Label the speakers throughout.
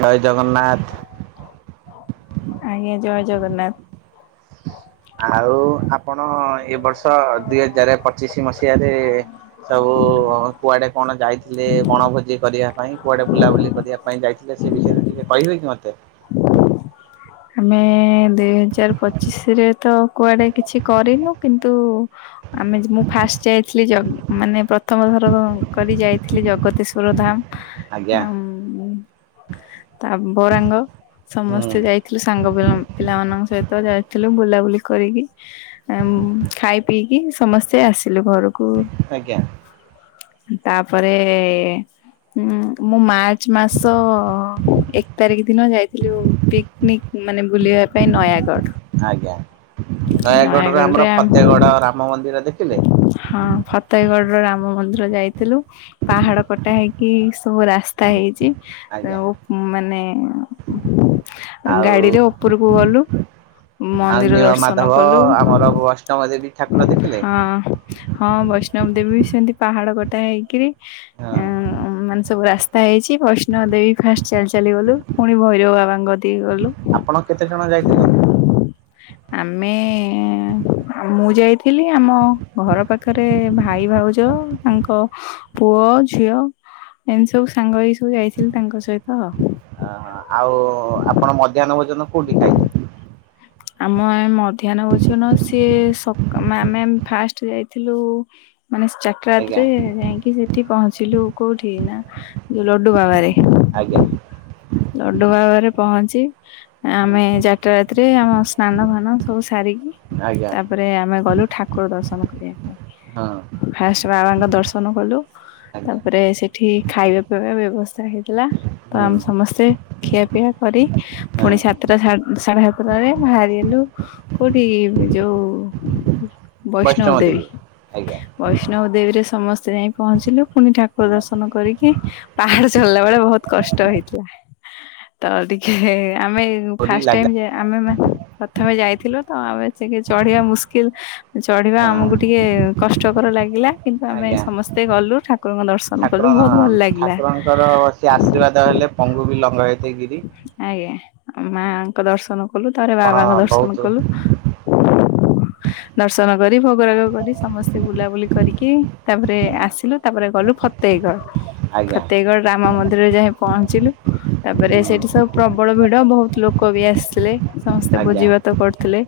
Speaker 1: ଜୟ ଜଗନ୍ନାଥ।
Speaker 2: ଆଜ୍ଞା ଜୟ ଜଗନ୍ନାଥ।
Speaker 1: ଆଉ ଆପଣ ଏ ବର୍ଷ ଦିହଜାରେ ପ ପଚିଶି ମସିହାରେ ସବୁ କୁଆଡେ କଣ ଯାଇଥିଲେ ବଣଭୋଜି କରିବା। କାଇଁ କୁଆଡେ ବୁଲାବୁଲି କରିବାପାଇଁ ଯାଇଥିଲେ ସେ ବିଷୟରେ ଟିକେ କହିବେକି ମତେ?
Speaker 2: ଆମେ ଦୁଇ ହଜାର ପଚିଶିରେ ତ କୁଆଡେ କିଛି କରିନୁ କିନ୍ତୁ। ଆମେ ଯିବ ମୁଁ ଫାଷ୍ଟେ ଯାଇଥିଲି ଜଗ ମାନେ ପ୍ର ପ୍ରଥମ ଥରକ କରି ଯାଇଥିଲି ଜଗତେଶ୍ୱର ଧାମ
Speaker 1: ଆଜ୍ଞା
Speaker 2: ଆଉ। ଉଁ ତା ବରାଙ୍ଗ
Speaker 1: ହୁଁ
Speaker 2: ସମସ୍ତେ ଯାଇ ଥିଲୁ ସାଙ୍ଗ ପିଲା ପିଲାମାନଙ୍କ ସହିତ ଯାଇଥିଲୁ ବୁଲାବୁଲି କରିକି। ଏମ୍ ଖାଇ ପିଇକି ସମସ୍ତେ ଆସିଲୁ ଘରୁକୁ।
Speaker 1: ଆଜ୍ଞା
Speaker 2: ତାପରେ। ହୁଁ ମୁଁ ମାର୍ଚ୍ଚମାସ ଏକ ତାରିଖ ଦିନ ଯାଇଥିଲି ଯୋଉ ପିକ୍ ନିକ ମାନେ ବୁଲିବା ପାଇଁ ନୟାଗଡ
Speaker 1: ଆଜ୍ଞା
Speaker 2: ନୟାଗଡରେ ଆମ୍
Speaker 1: ର ରାମ ମନ୍ଦିର ଦେଖିଲେ?
Speaker 2: ହଁ ଫତେହଗଡର ରାମ ମନ୍ଦିର ଯାଇଥିଲୁ। ପାହାଡ କଟା ହେଇକି ସବୁ ରାସ୍ତା ହେଇଛି।
Speaker 1: ଆଜ୍ଞା
Speaker 2: ଯୋଉ ମାନେ
Speaker 1: ଆଉ
Speaker 2: ଗାଡିରେ ଓପୁରୁକୁ ଗଲୁ।
Speaker 1: ଆଉ
Speaker 2: ମନ୍ଦିର
Speaker 1: ନୀଳ
Speaker 2: ଦର୍ଶନ
Speaker 1: ମାଧବ
Speaker 2: କଲୁ
Speaker 1: ଆମର ଅଷ୍ଟମ ଦେବୀ ଠାକୁର ଦେଖିଲେ?
Speaker 2: ହଁ ହଁ ବୈଷ୍ଣବ ଦେବୀ ସେମତି ପାହାଡ କଟା ହେଇକିରି।
Speaker 1: ହଁ
Speaker 2: ଉଁ ମାନେ ସବୁ ରା ଯାଇଛି ବୈଷ୍ଣମ ଦେବୀ ଫାଷ୍ଟ ଚାଲି ଚାଲି ଗଲୁ ପୁଣି ଭୈରବ
Speaker 1: ଆଜ୍ଞା
Speaker 2: ବାବାଙ୍କ। ଠିକି ଗଲୁ।
Speaker 1: ଆପଣ କେତେ ଜଣ ଯାଇଥିଲେ?
Speaker 2: ଆମେ ମୁଁ ଯାଇଥିଲି। ଆମ ଘର ପାଖରେ ଭାଇ ଭାଉଜ ତାଙ୍କ ପୁଅ ଝିଅ। ଏମତି ସବୁ ସାଙ୍ଗ ହେଇକି ସବୁ ଯାଇଥିଲୁ ତାଙ୍କ ସହିତ।
Speaker 1: ଅହ ଆଉ ଆପଣ ମଧ୍ୟାହ୍ନ ଭୋଜନ କୋଉଠି ଖାଇଲେ?
Speaker 2: [unintelligible] ଆମ ମଧ୍ୟାହ୍ନ ଭୋଜନ ସିଏ ସକ୍ ଆମେ ଫାଷ୍ଟ ଯାଇଥିଲୁ ମାନେ ଚାଟା
Speaker 1: ଆଜ୍ଞା?
Speaker 2: ରାତିରେ ଯାଇକି ସେଠି ପହଞ୍ଚିଲୁ କୋଉଠି ନା ଯୋଉ ଲଡୁ ବାବାରେ।
Speaker 1: ଆଜ୍ଞା
Speaker 2: ଲଡୁ ବାବାରେ ପହଞ୍ଚି ଆମେ ଚାରିଟା ରାତି ରେ ଆମ ସ୍ନାନ ଭାନ ସବୁ ସାରିକି
Speaker 1: ଆଜ୍ଞା।
Speaker 2: ତାପରେ ଆମେ ଗଲୁ ଠାକୁର ଦର୍ଶନ କରିବା ପାଇଁ
Speaker 1: ହଁ।
Speaker 2: ଫାଷ୍ଟ ବାବାଙ୍କ ଦର୍ଶନ କଲୁ
Speaker 1: ଆଜ୍ଞା
Speaker 2: ତାପରେ ସେଠି ଖାଇବା ପିଇବା ବ୍ୟବସ୍ଥା ହେଇଥିଲା ତ
Speaker 1: ହୁଁ
Speaker 2: ଆମେ ସମସ୍ତେ ଖିଆପିଆ କରି
Speaker 1: ହଁ
Speaker 2: ପୁଣି ସାତଟା ସାଢେ ସାତଟରେ ବାହାରି ହେଲୁ କୋଉଠି ଯୋଉ ବୈଷ୍ଣବ ଦେବୀ
Speaker 1: ଆଜ୍ଞା
Speaker 2: ବୈଷ୍ ନବଦେବୀରେ ସମସ୍ତେ ଯାଇ ପହଞ୍ଚିଲୁ ପୁଣି ଠାକୁର
Speaker 1: ହଁ
Speaker 2: ଦର୍ଶନ କରିକି
Speaker 1: ହଁ
Speaker 2: ପାହାଡ଼ ଚଡ଼ିଲା ବେଳେ ବହୁତ କଷ୍ଟ ହେଇଥିଲା ତ ଟିକେ ଆମେ
Speaker 1: ଡୋରି
Speaker 2: ଫାଷ୍ଟ ଟାଇମ
Speaker 1: ଲାଗିଲା
Speaker 2: ଯା ଆମେ ମାନ ପ୍ରଥମେ ଯାଇଥିଲୁ ତ ଆମେ ସେ ଚଢିବା ମୁସ୍କିଲ ଚଢିବା ଆମକୁ
Speaker 1: ହଁ
Speaker 2: ଟିକେ କଷ୍ଟକର ଲାଗିଲା କିନ୍ତୁ ଆମେ
Speaker 1: ଆଜ୍ଞା
Speaker 2: ସମସ୍ତେ ଗଲୁ ଠା କୁରଙ୍କ ଦର୍ଶନ କଲୁ ବହୁତ ଭଲ ଲାଗିଲା।
Speaker 1: ର ସେ ଆଶୀର୍ବାଦ ହେଲେ ପଙ୍ଗୁ ବି ଲଙ୍ଗା ହେଇଥା ଗିରି
Speaker 2: ଆଜ୍ଞା ମାଙ୍କ ଦର୍ଶନ କଲୁ ତାପରେ ବାବାଙ୍କ ଦର୍ଶନ କଲୁ।
Speaker 1: ହଁ।
Speaker 2: ଦର୍ଶନ କରି ଭୋଗରାଗ କରି ସମସ୍ତେ ବୁଲାବୁଲି କରିକି ତାପରେ ଆସିଲୁ। ତାପରେ ଗଲୁ ଫତେହଗଡ
Speaker 1: ଆଜ୍ଞା
Speaker 2: ଫତେହଗଡ ରାମ ମନ୍ଦିରରେ ଯାଇ ପହଞ୍ଚିଲୁ ତାପରେ
Speaker 1: ହୁଁ
Speaker 2: ସେଇଠି ସବୁ ପ୍ରବଳ ଭିଡ ବହୁତ ଲୋକ ବି ଆସିଥିଲେ ସମସ୍ତେ
Speaker 1: ଆଜ୍ଞା
Speaker 2: ଭୋଜି ଭାତ କରୁଥିଲେ।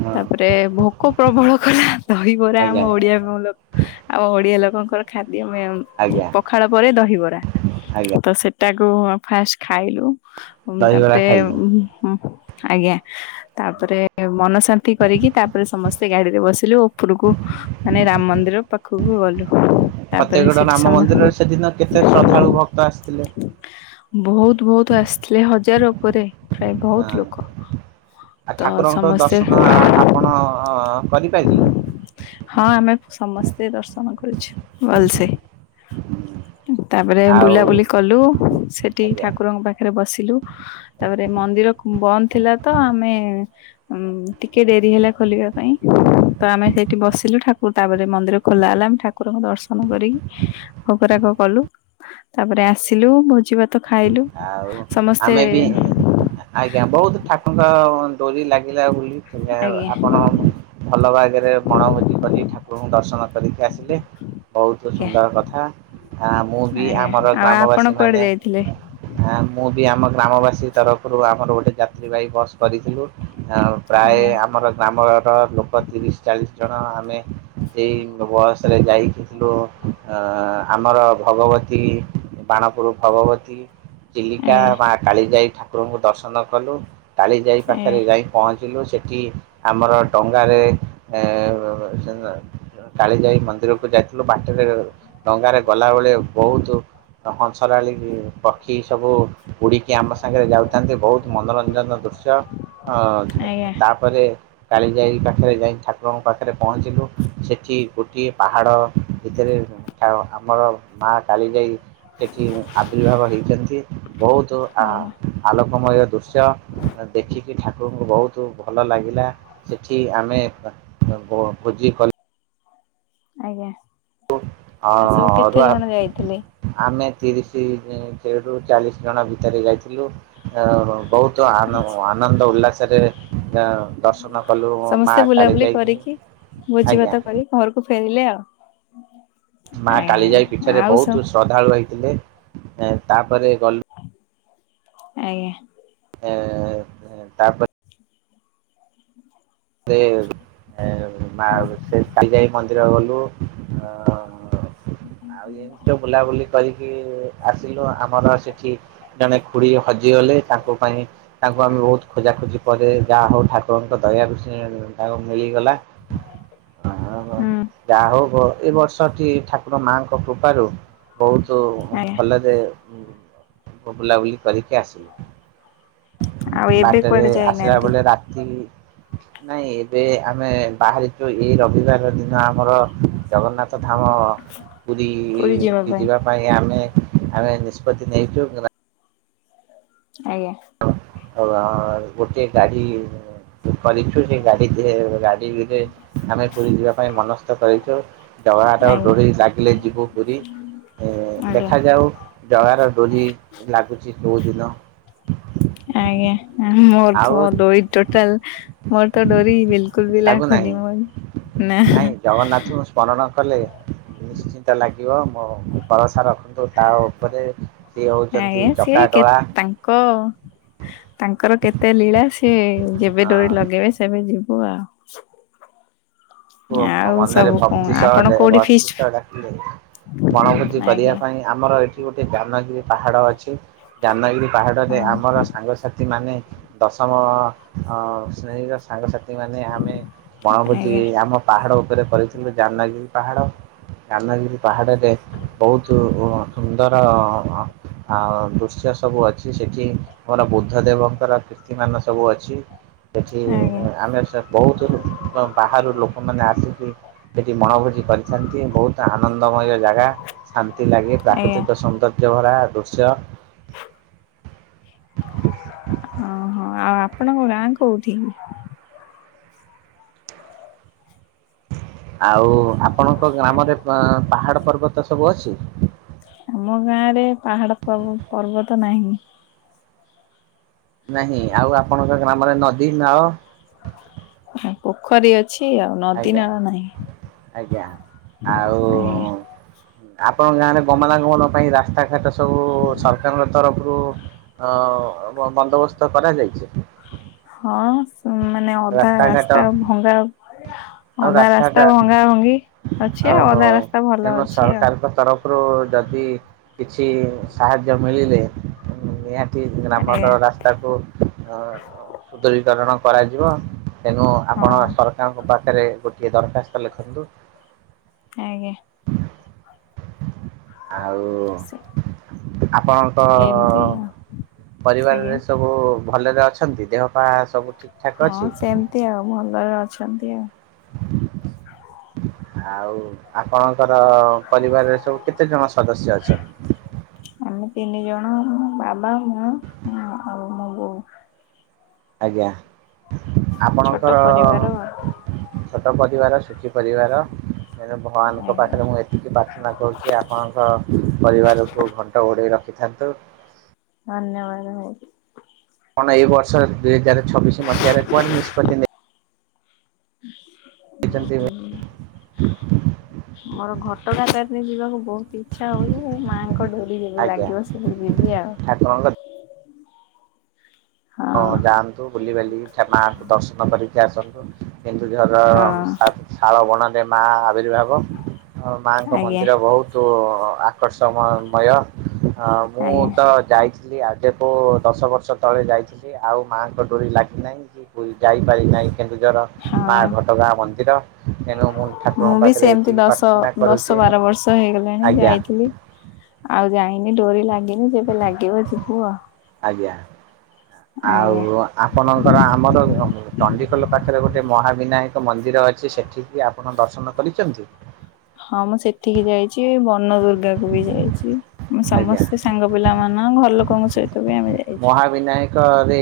Speaker 1: ହଁ।
Speaker 2: ତାପରେ ଭୋକ ପ୍ରବଳ କଲା ଦହିବରା
Speaker 1: ଆଜ୍ଞା
Speaker 2: ଆମ ଓଡିଆ ମଲ ଆଉ ଓଡିଆ ଲୋକଙ୍କର ଖାଦ୍ୟ।
Speaker 1: ଆଜ୍ଞା।
Speaker 2: ପଖାଳ ପରେ ଦହିବରା ତ ସେଟାକୁ ଫାଷ୍ଟ ଖାଇଲୁ
Speaker 1: ଦହିବରା
Speaker 2: ତାପରେ
Speaker 1: ଖାଇଲେ
Speaker 2: ଆଜ୍ଞା ତାପରେ ମନସ୍ ଶାନ୍ତି କରିକି ତାପରେ ସମସ୍ ତେ ଗାଡିରେ ବସିଲୁ ଉପରକୁ ମାନେ ରାମ ମନ୍ଦିର ପାଖକୁ ଗଲୁ। ତାପରେ
Speaker 1: ଫତେଗଡ଼
Speaker 2: ସେଠି
Speaker 1: ରାମ
Speaker 2: ସମ
Speaker 1: ମନ୍ଦିରରେ ସେଦିନ କେତେ ଶ୍ରଦ୍ଧାଳୁ ଭକ୍ତ ଆସିଥିଲେ?
Speaker 2: ବହୁତ ବହୁତ ଆସିଥିଲେ ହଜାର ଉପରେ। ପ୍ରାୟ
Speaker 1: ହଁ
Speaker 2: ବହୁତ ଲୋକ
Speaker 1: ଆ
Speaker 2: ତ
Speaker 1: ଠାକୁରଙ୍କ
Speaker 2: ସମସ୍ତେ
Speaker 1: ଦର୍ଶନ ଆପଣ କରି ପାରିଲେ?
Speaker 2: ହଁ ଆମେ ସମସ୍ତେ ଦର୍ଶନ କରିଛୁ ଭଲସେ। ତାପରେ
Speaker 1: ଆଉ
Speaker 2: ବୁଲାବୁଲି କଲୁ ସେଠି
Speaker 1: ଆଜ୍ଞା
Speaker 2: ଠାକୁରଙ୍କ ପାଖରେ ବସିଲୁ। ତାପରେ ମନ୍ଦିର ବନ୍ଦ ଥିଲା ତ ଆମେ ହଁ ଟିକେ ଡେରି ହେଲା ଖୋଲିବା ପାଇଁ। ତ ଆମେ ସେଇଠି ବସିଲୁ ଠାକୁର ତାପରେ ମନ୍ଦିର ଖୋଲା ହେଲା ଆମେ ଠାକୁରଙ୍କ ଦର୍ଶନ କରିକି ଭୋଗରାଗ କଲୁ ତାପରେ ଆସିଲୁ ଭୋଜିଭା ତ ଖାଇଲୁ
Speaker 1: ଆଉ
Speaker 2: ସମସ୍ତେ
Speaker 1: ଆମେ ବି ଆଜ୍ଞା ବହୁତ ଠାକୁଙ୍କର ଡୋରି ଲାଗିଲା ବୋଲି
Speaker 2: ଆଜ୍ଞା
Speaker 1: ଆପଣ ଭଲ ଭାଗରେ ବଣଭୋଜି କରି ଠାକୁରଙ୍କୁ ଦର୍ଶନ କରିକି ଆସିଲେ। ବହୁତ
Speaker 2: ଆଜ୍ଞା
Speaker 1: ସୁନ୍ଦର କଥା ଆ ମୁଁ ବି
Speaker 2: ଆଜ୍ଞା
Speaker 1: ଆମର
Speaker 2: ଆଉ ଆପଣ
Speaker 1: ଗ୍ରାମବାସୀ
Speaker 2: କୁଆଡେ
Speaker 1: ମାନେ
Speaker 2: ଯାଇଥିଲେ?
Speaker 1: ଆ ମୁଁ ବି ଆମ ଗ୍ରାମବାସୀ ତରଫରୁ ଆମର ଗୋଟେ ଯାତ୍ରୀବାହୀ ବସ୍ କରିଥିଲୁ ଆଉ ପ୍ରାୟ
Speaker 2: ଆଜ୍ଞା
Speaker 1: ଆମର ଗ୍ରାମର ଲୋକ ତିରିଶ ଚାଳିଶ ଜଣ ଆମେ ଏଇ ବସରେ ଯାଇକିଥିଲୁ ଆ ଆମର ଭଗବତୀ ବାଣପୁର ଭଗବତୀ ଚିଲିକା
Speaker 2: ଆଜ୍ଞା
Speaker 1: ମା କାଳି ଯାଇ ଠାକୁରଙ୍କୁ ଦର୍ଶନ କଲୁ କାଳି ଯାଇ ପାଖରେ
Speaker 2: ଆଜ୍ଞା
Speaker 1: ଯାଇ ପହଞ୍ଚିଲୁ ସେଠି ଆମର ଡଙ୍ଗାରେ [unintelligible] କାଳିଯାଇ ମନ୍ଦିରକୁ ଯାଇ ଲୁ ବାଟରେ ଡଙ୍ଗାରେ ଗଲାବେଳେ ବୋହୁତୁ ହଂସରାଳି ପ ଖି ସବୁ ଉଡିକି ଆମ ସାଙ୍ଗରେ ଯାଉଥାନ୍ତି ବୋହୁତୁ ମନରଞ୍ଜନର ଦୃଶ୍ୟ ଅ
Speaker 2: ଆଜ୍ଞା
Speaker 1: [unintelligible] ତା ପରେ କାଳିଜାଇ ପାଖରେ ଯାଇ ଠାକୁରଙ୍କ ପାଖରେ ପହଞ୍ଚିଲୁ। ସେଠି ଗୋଟିଏ ପାହାଡ ଭିତରେ ଆଉ ଆମର ମା କାଳି ଯାଇ ସେଠି ଆବିର୍ଭାବ ହେଇ ବୋହୁତୁ
Speaker 2: ଆଜ୍ଞା
Speaker 1: ଆଲୋକମୟ ଦୃଶ୍ୟ ଦେଖିକି ଠାକୁରଙ୍କୁ ବୋହୁତ ଭଲ ଲାଗିଲା ସେଠି ଆମେ [unintelligible] ଭୋ-ଭୋଜି କ
Speaker 2: ଆଜ୍ଞା ଆ ସବୁ କେତେ
Speaker 1: ଅରୁଆ
Speaker 2: ଜଣ ଯାଇଥିଲେ?
Speaker 1: ଆମେ ତିରିଶ [unintelligible] ରୁ ଚାଳିଶ ଜଣ ଭିତରେ ଯାଇଥିଲୁ। ଏଣୁ ବହୁତ ଆନ-ଆନନ୍ଦ ଉଲ୍ଲାସରେ ଏଁ ଦର୍ଶନ କଲୁ ମା
Speaker 2: ସମସ୍ତେ ବୁଲାବୁଲି
Speaker 1: କାଳିଯାଇ।
Speaker 2: କରିକି ଭୋଜି ଭାତ କରି ଘରକୁ ଫେରିଲେ ଆଉ।
Speaker 1: ମା
Speaker 2: ଆଜ୍ଞା
Speaker 1: କାଲି ଯାଇ ପିଠରେ
Speaker 2: ଆଉ ସ
Speaker 1: ବୋହୁତ ଶ୍ରଦ୍ଧାଳୁ ହେଇଥିଲେ ତାପରେ ଗ
Speaker 2: ଆଜ୍ଞା।
Speaker 1: ଏଁ ଏଁ ତାପ ରେ ଏଁ ମା ସେ କାଲି ଯାଇ ମନ୍ଦିର ଗଲୁ ଆଁ ହ ଆଉ ଏମିତି ତ ବୁଲାବୁଲି କରିକି ଆସିଲୁ ଆମର ସେଠି ଜଣେ ଖୁଡି ହଜିଗଲେ ତାଙ୍କ ପାଇଁ ତାଙ୍କୁ ଆମେ ବୋହୁତ ଖୋଜା ଖୋଜି ପରେ ଯାହା ହୋଉ ଠାକୁରଙ୍କ ଦୟାରୁ ସେ ତାକୁ ମିଳିଗଲା।
Speaker 2: ହୁଁ।
Speaker 1: ଯାହା ହୋଉ ବ ଏ ବର୍ଷଟି ଠାକୁର ମାଙ୍କ କୃପାରୁ ବୋହୁତୁ
Speaker 2: ଆଜ୍ଞା।
Speaker 1: ଭଲରେ ବୁଲାବୁଲି କରିକି
Speaker 2: ଆଉ
Speaker 1: ଆସିଲୁ।
Speaker 2: ଏବେ
Speaker 1: ବାଟରେ
Speaker 2: କୁଆଡେ
Speaker 1: ଆସିଲା
Speaker 2: ଯାଇନାହାନ୍ତି
Speaker 1: ବେଳେ ରାତି ନାଇଁ ଏବେ ଆମେ ବାହାରିଚୁ ଏଇ ରବିବାର ଦିନ ଆମର ଜଗନ୍ନାଥ ଧାମ ପୁରୁକି ଯିବା ପାଇଁ ଆମେ ଆମେ ନିଷ୍ପତି ନେଇଚୁ।
Speaker 2: ଆଜ୍ଞା।
Speaker 1: ହୋ ଆ ଗୋଟିଏ ଗାଡି କରିଚୁ ସେ ଗାଡି ଯେ ଗା ଏଇ ଭିତରେ ଆମେ ପୁରି ଯିବା ପାଇଁ ମନସ୍ଥ କରିଚୁ। ଜଗନ୍ନାଥଙ୍କ
Speaker 2: ଆଜ୍ଞା।
Speaker 1: ଡୋରି ଲାଗିଲେ ଯିବୁ ପୁରି ଏ
Speaker 2: ଆଜ୍ଞା
Speaker 1: ଦେଖାଯାଉ। ଜଗାର ଡୋରି ଲାଗୁଚି କୋଉ ଦିନ।
Speaker 2: ଆଜ୍ଞା। ମୋର
Speaker 1: ଆଉ
Speaker 2: ତ ଡୋରି ଟୋଟାଲ ମୋର ତ ଡୋରି ବିଲକୁଲ ବି ଲାଗୁନି
Speaker 1: ଲାଗୁନାହିଁ
Speaker 2: ମଇ।
Speaker 1: ନାଇଁ ଜଗନ୍ନାଥଙ୍କୁ ସ୍ମରଣ କଲେ। ନିଶ୍ଚିନ୍ତ ଲାଗିବ ମୋ ଭରସା ରଖନ୍ତୁ ତା ଓପରେ।
Speaker 2: ନା ଆଜ୍ଞା ସିଏ କେ ତାଙ୍କ ତାଙ୍କର କେତେ ଲୀଳା ସିଏ ଯେବେ ଡୋରି ଲଗେଇବେ ସେବେ ଯିବୁ ଆଉ। [unintelligible]
Speaker 1: ବୋ
Speaker 2: ଆଉ
Speaker 1: ମନରେ
Speaker 2: ସବୁ କଣ
Speaker 1: ଭକ୍ତି ସହ
Speaker 2: ଆପଣ କୋଉଠି
Speaker 1: ଭକ୍ତି
Speaker 2: ଫିଷ୍ଟ
Speaker 1: ସହ ଡାକିଲେ ବଣଭୋଜି କରିଆ
Speaker 2: ଆଜ୍ଞା
Speaker 1: ପାଇଁ ଆମର ଏଠି ଗୋଟେ ଦାନାଗିରି ପାହାଡ ଅଛି। ଦାନାଗିରି ପାହାଡରେ
Speaker 2: ହଁ।
Speaker 1: ଆମର ସାଙ୍ଗସାଥି ମାନେ ଦଶମ ଶ୍ରେଣୀର ସାଙ୍ଗସାଥି ମାନେ ଆମେ ବଣଭୋଜି
Speaker 2: ଆଜ୍ଞା
Speaker 1: ଆମ ପାହାଡ ଉପରେ କରିଥିଲୁ, ଜାନାଗିରି ପାହାଡ, ଜାନଗିରି ପାହାଡରେ ବହୁତୁ ସୁନ୍ଦର ଆଉ ଦୃଶ୍ୟ ସବୁ ଅଛି ସେଠି ମୋର ବୁଦ୍ଧ ଦେବଙ୍କର ତି ମାନ ସବୁ ଅଛି, ସେଠି
Speaker 2: ଆଜ୍ଞା
Speaker 1: ଆମେ ବହୁତୁ ବାହାରୁ ଲୋକ ଲୋକମାନେ ଆସିକି ସେଠି ମଣଭୋଜି କରିଥାନ୍ତି ବୋହୁ ଆନନ୍ଦମୟ ଜାଗା, ଶାନ୍ତି ଲାଗେ,
Speaker 2: ଆଜ୍ଞା
Speaker 1: ପ୍ରାକୃତିକ ସୌନ୍ଦର୍ଯ୍ୟ ଭରା ଦୃଶ୍ୟ।
Speaker 2: ଓହୋ, ଆଉ ଆପଣଙ୍କ ଗାଁ କୋଉଠି?
Speaker 1: ଆଉ ଆପଣଙ୍କ ଗ୍ରାମରେ ପାହାଡ ପର୍ବତ ସବୁ ଅଛି?
Speaker 2: ଆମ ଗାଁ ରେ ପାହାଡ ପର୍ବତ ନାହିଁ।
Speaker 1: ନାହିଁ, ଆଉ ଆପଣଙ୍କ ଗ୍ରାମରେ ନଦୀ, ନାଳ?
Speaker 2: ପୋଖରୀ ଅଛି ଆଉ। ନଦୀ
Speaker 1: ଆଜ୍ଞା,
Speaker 2: ନାଳ ନାହିଁ
Speaker 1: ଆଜ୍ଞା, ଆଉ
Speaker 2: ଆଜ୍ଞା।
Speaker 1: ଆପଣଙ୍କ ଗାଁ ରେ ଗମନାଗମନ ପାଇଁ ରାସ୍ତାଘାଟ ସବୁ ସରକାରଙ୍କ ତରଫରୁ ଅ ବନ୍ଦବସ୍ତ କରାଯାଇଚି।
Speaker 2: ହଁ, ମାନେ ଅଧା,
Speaker 1: ରାସ୍ତାଘାଟ
Speaker 2: ରାସ୍ତା, ଭଙ୍ଗା
Speaker 1: ଆଉ
Speaker 2: ଅଧା ରାସ୍ତା
Speaker 1: ରାସ୍ତାଟା
Speaker 2: ଭଙ୍ଗା ଭଙ୍ଗି ଅଛି ଆଉ
Speaker 1: ଓହୋ
Speaker 2: ଅଧା ରାସ୍ତା ଭଲ
Speaker 1: ତେଣୁ
Speaker 2: ଅଛି ଆଉ।
Speaker 1: ସରକାରଙ୍କ ତରଫରୁ ଯଦି କିଛି ସାହାଯ୍ୟ ମିଳିଲେ ନିହା ତି ଗ୍ରାମର
Speaker 2: ଆଜ୍ଞା।
Speaker 1: ରାସ୍ତାକୁ ଅ ସୁଦୁରୀକରଣ କରାଯିବ। ତେଣୁ ଆପଣ
Speaker 2: ହଁ
Speaker 1: ସରକାରଙ୍କ ପାଖେରେ ଗୋଟିଏ ଦରଖାସ୍ତ ଲେଖନ୍ତୁ।
Speaker 2: ଆଜ୍ଞା।
Speaker 1: ଆଉ
Speaker 2: ସେ
Speaker 1: ଆପଣ ତ
Speaker 2: ଏମିତି ଆଉ ଆଜ୍ଞା।
Speaker 1: ପରିବାରରେ ସବୁ ଭଲରେ ଅଛନ୍ତି ଦେହ ପା ସବୁ ଠିକ୍ ଠାକ୍
Speaker 2: ହଁ
Speaker 1: ଅଛି
Speaker 2: ସେମିତି ଆଉ ଭଲରେ ଅଛନ୍ତି ଆଉ।
Speaker 1: ଆଉ ଆପଣଙ୍କର ପରିବାରରେ ସବୁ କେତେ ଜଣ ସଦସ୍ୟ ଅଛନ୍ତି?
Speaker 2: ଆମେ ତିନି ଜଣ ମୋ ବାବା, ମୁଁ, ଆଉ ମୋ ବୋଉ।
Speaker 1: ଆଜ୍ଞା
Speaker 2: ଛୋଟ
Speaker 1: ଆପଣଙ୍କର
Speaker 2: ପରିବାର
Speaker 1: ଛୋଟ ପରିବାର ସୁଖୀ ପରିବାର ଏଣୁ ଭଗବାନଙ୍କ
Speaker 2: ଆଜ୍ଞା
Speaker 1: ପାଖରେ ମୁଁ ଏ ତିକି ପ୍ରାର୍ଥନା କରୁଚି ଆପଣଙ୍କ ପରିବାରକୁ ଘଣ୍ଟ ଘୋଡ଼େଇ ରଖିଥାନ୍ତୁ।
Speaker 2: ଧନ୍ୟବାଦ [unintelligible]
Speaker 1: କଣ ଏଇ ବର୍ଷ ଦୁଇ ହଜାରେ ଛବିଶି ମସିହାରେ କୁଆଡେ ନିଷ୍ପତି ନେଇ ଛନ୍ତି
Speaker 2: ମୋର ଘଟଗାଁ ତାରିଣୀ ଯିବାକୁ ବହୁତ୍ ଇ ଇଚ୍ଛା ହଉଚି, ଯେବେ ମାଆଙ୍କ ଡୋରି ଯେବେ
Speaker 1: ଆଜ୍ଞା
Speaker 2: ଲାଗିବ ସେବେ ଯିବି ଆଉ।
Speaker 1: [unintelligible] ହଁ ଯାଆନ୍ତୁ ବୁଲିିବାଲିକି ଠା ମାଆଙ୍କୁ ଦର୍ଶନ କରିକି ଆସନ୍ତୁ। କେନ୍ଦୁଝର
Speaker 2: ହଁ
Speaker 1: ଶା ଶାଳ ବଣରେ ମା ଆବିର୍ଭାବ। ଆ ମା ଙ୍କ
Speaker 2: ଆଜ୍ଞା
Speaker 1: ମନ୍ଦିର ବହୁତୁ ଆକର୍ଷମୟ। ହଁ ମୁଁ
Speaker 2: ଆଜ୍ଞା
Speaker 1: ତ ଯାଇଥିଲି ଆଜକୁ ଦଶ ବର୍ଷ ତଳେ ଯାଇଥିଲି। କି ଆଉ ମାଆଙ୍କ ଡୋରି ଲାଗି ନାହିଁ କି। କୁ ଯାଇପାରି ନାହିଁ କେନ୍ଦୁଝର ମା
Speaker 2: ହଁ।
Speaker 1: ଘଟଗାଁ ମନ୍ଦିର। ତେଣୁ ଠାକୁରଙ୍କ
Speaker 2: ମୁଁ ବି
Speaker 1: ପାଖରେ
Speaker 2: ସେମିତି
Speaker 1: ଏତିକି
Speaker 2: ଦଶ
Speaker 1: ପ୍ରାର୍ଥନା କରୁଛି
Speaker 2: ଦଶ, ବାର ବର୍ଷ ହେଇଗଲାଣି
Speaker 1: ଆଜ୍ଞା
Speaker 2: ଯାଇଥିଲି। ଆଉ ଯାଇନି ଡୋରି ଲାଗିନି ଯେବେ ଲାଗିବ ଯିବୁ ଆଉ।
Speaker 1: ଆଜ୍ଞା
Speaker 2: ଆଜ୍ଞା।
Speaker 1: ଆଉ ଆପଣଙ୍କର ଆମର [unintelligible] ଚଣ୍ଡିଖୋଲ ପାଖରେ ଗୋଟେ ମହାବିନାୟକ ମନ୍ଦିର ଅଛି। ସେଠିକି ଆପଣ ଦର୍ଶନ କରିଚନ୍ତି?
Speaker 2: ହଁ ମୁଁ ସେଠିକି ଯାଇଚି ବନ ଦୁର୍ଗାକୁ ବି ଯାଇଚି ମୁଁ
Speaker 1: ଆଜ୍ଞା
Speaker 2: ସମସ୍ତେ ସାଙ୍ଗ ପିଲା ମାନ ଘର ଲୋକଙ୍କ ସହିତ ବି ଆମେ ଯାଇଚୁ।
Speaker 1: ବିନାୟକ ରେ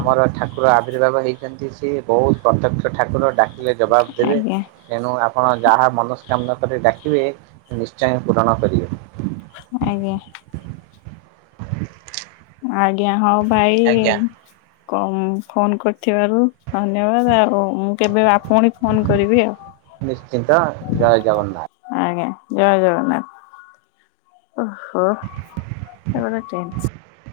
Speaker 1: ଆମର ଠାକୁର ଆବିର୍ଭାବ ହେଇଛନ୍ତି ସିଏ ବହୁତ ପ୍ରତ୍ୟକ୍ଷ ଠାକୁର। ଡାକିଲେ ଜବାବ ଦେବେ।
Speaker 2: ଆଜ୍ଞା
Speaker 1: ତେଣୁ ଆପଣ ଯାହା ମନସ୍କାମନା କରି ଡାକିବେ ନିଶ୍ଚୟ ପୂରଣ କରିବେ।
Speaker 2: ଆଜ୍ଞା। ଆଜ୍ଞା ହଉ ଭାଇ।
Speaker 1: ଆଜ୍ଞା
Speaker 2: କ ଫୋନ କରିଥିବାରୁ ଧନ୍ୟବାଦ ଆଉ ମୁଁ। କେବେ ଆ ପୁଣି ଫୋନ କରିବି
Speaker 1: ନିଶ୍ଚିନ୍ତ
Speaker 2: ଆଉ।
Speaker 1: ଜୟ ଜଗନ୍ନାଥ।
Speaker 2: ଆଜ୍ଞା ଜୟ ଜଗନ୍ନାଥ। ଓହୋ ଏ ଗୋଟେ ଟେନ୍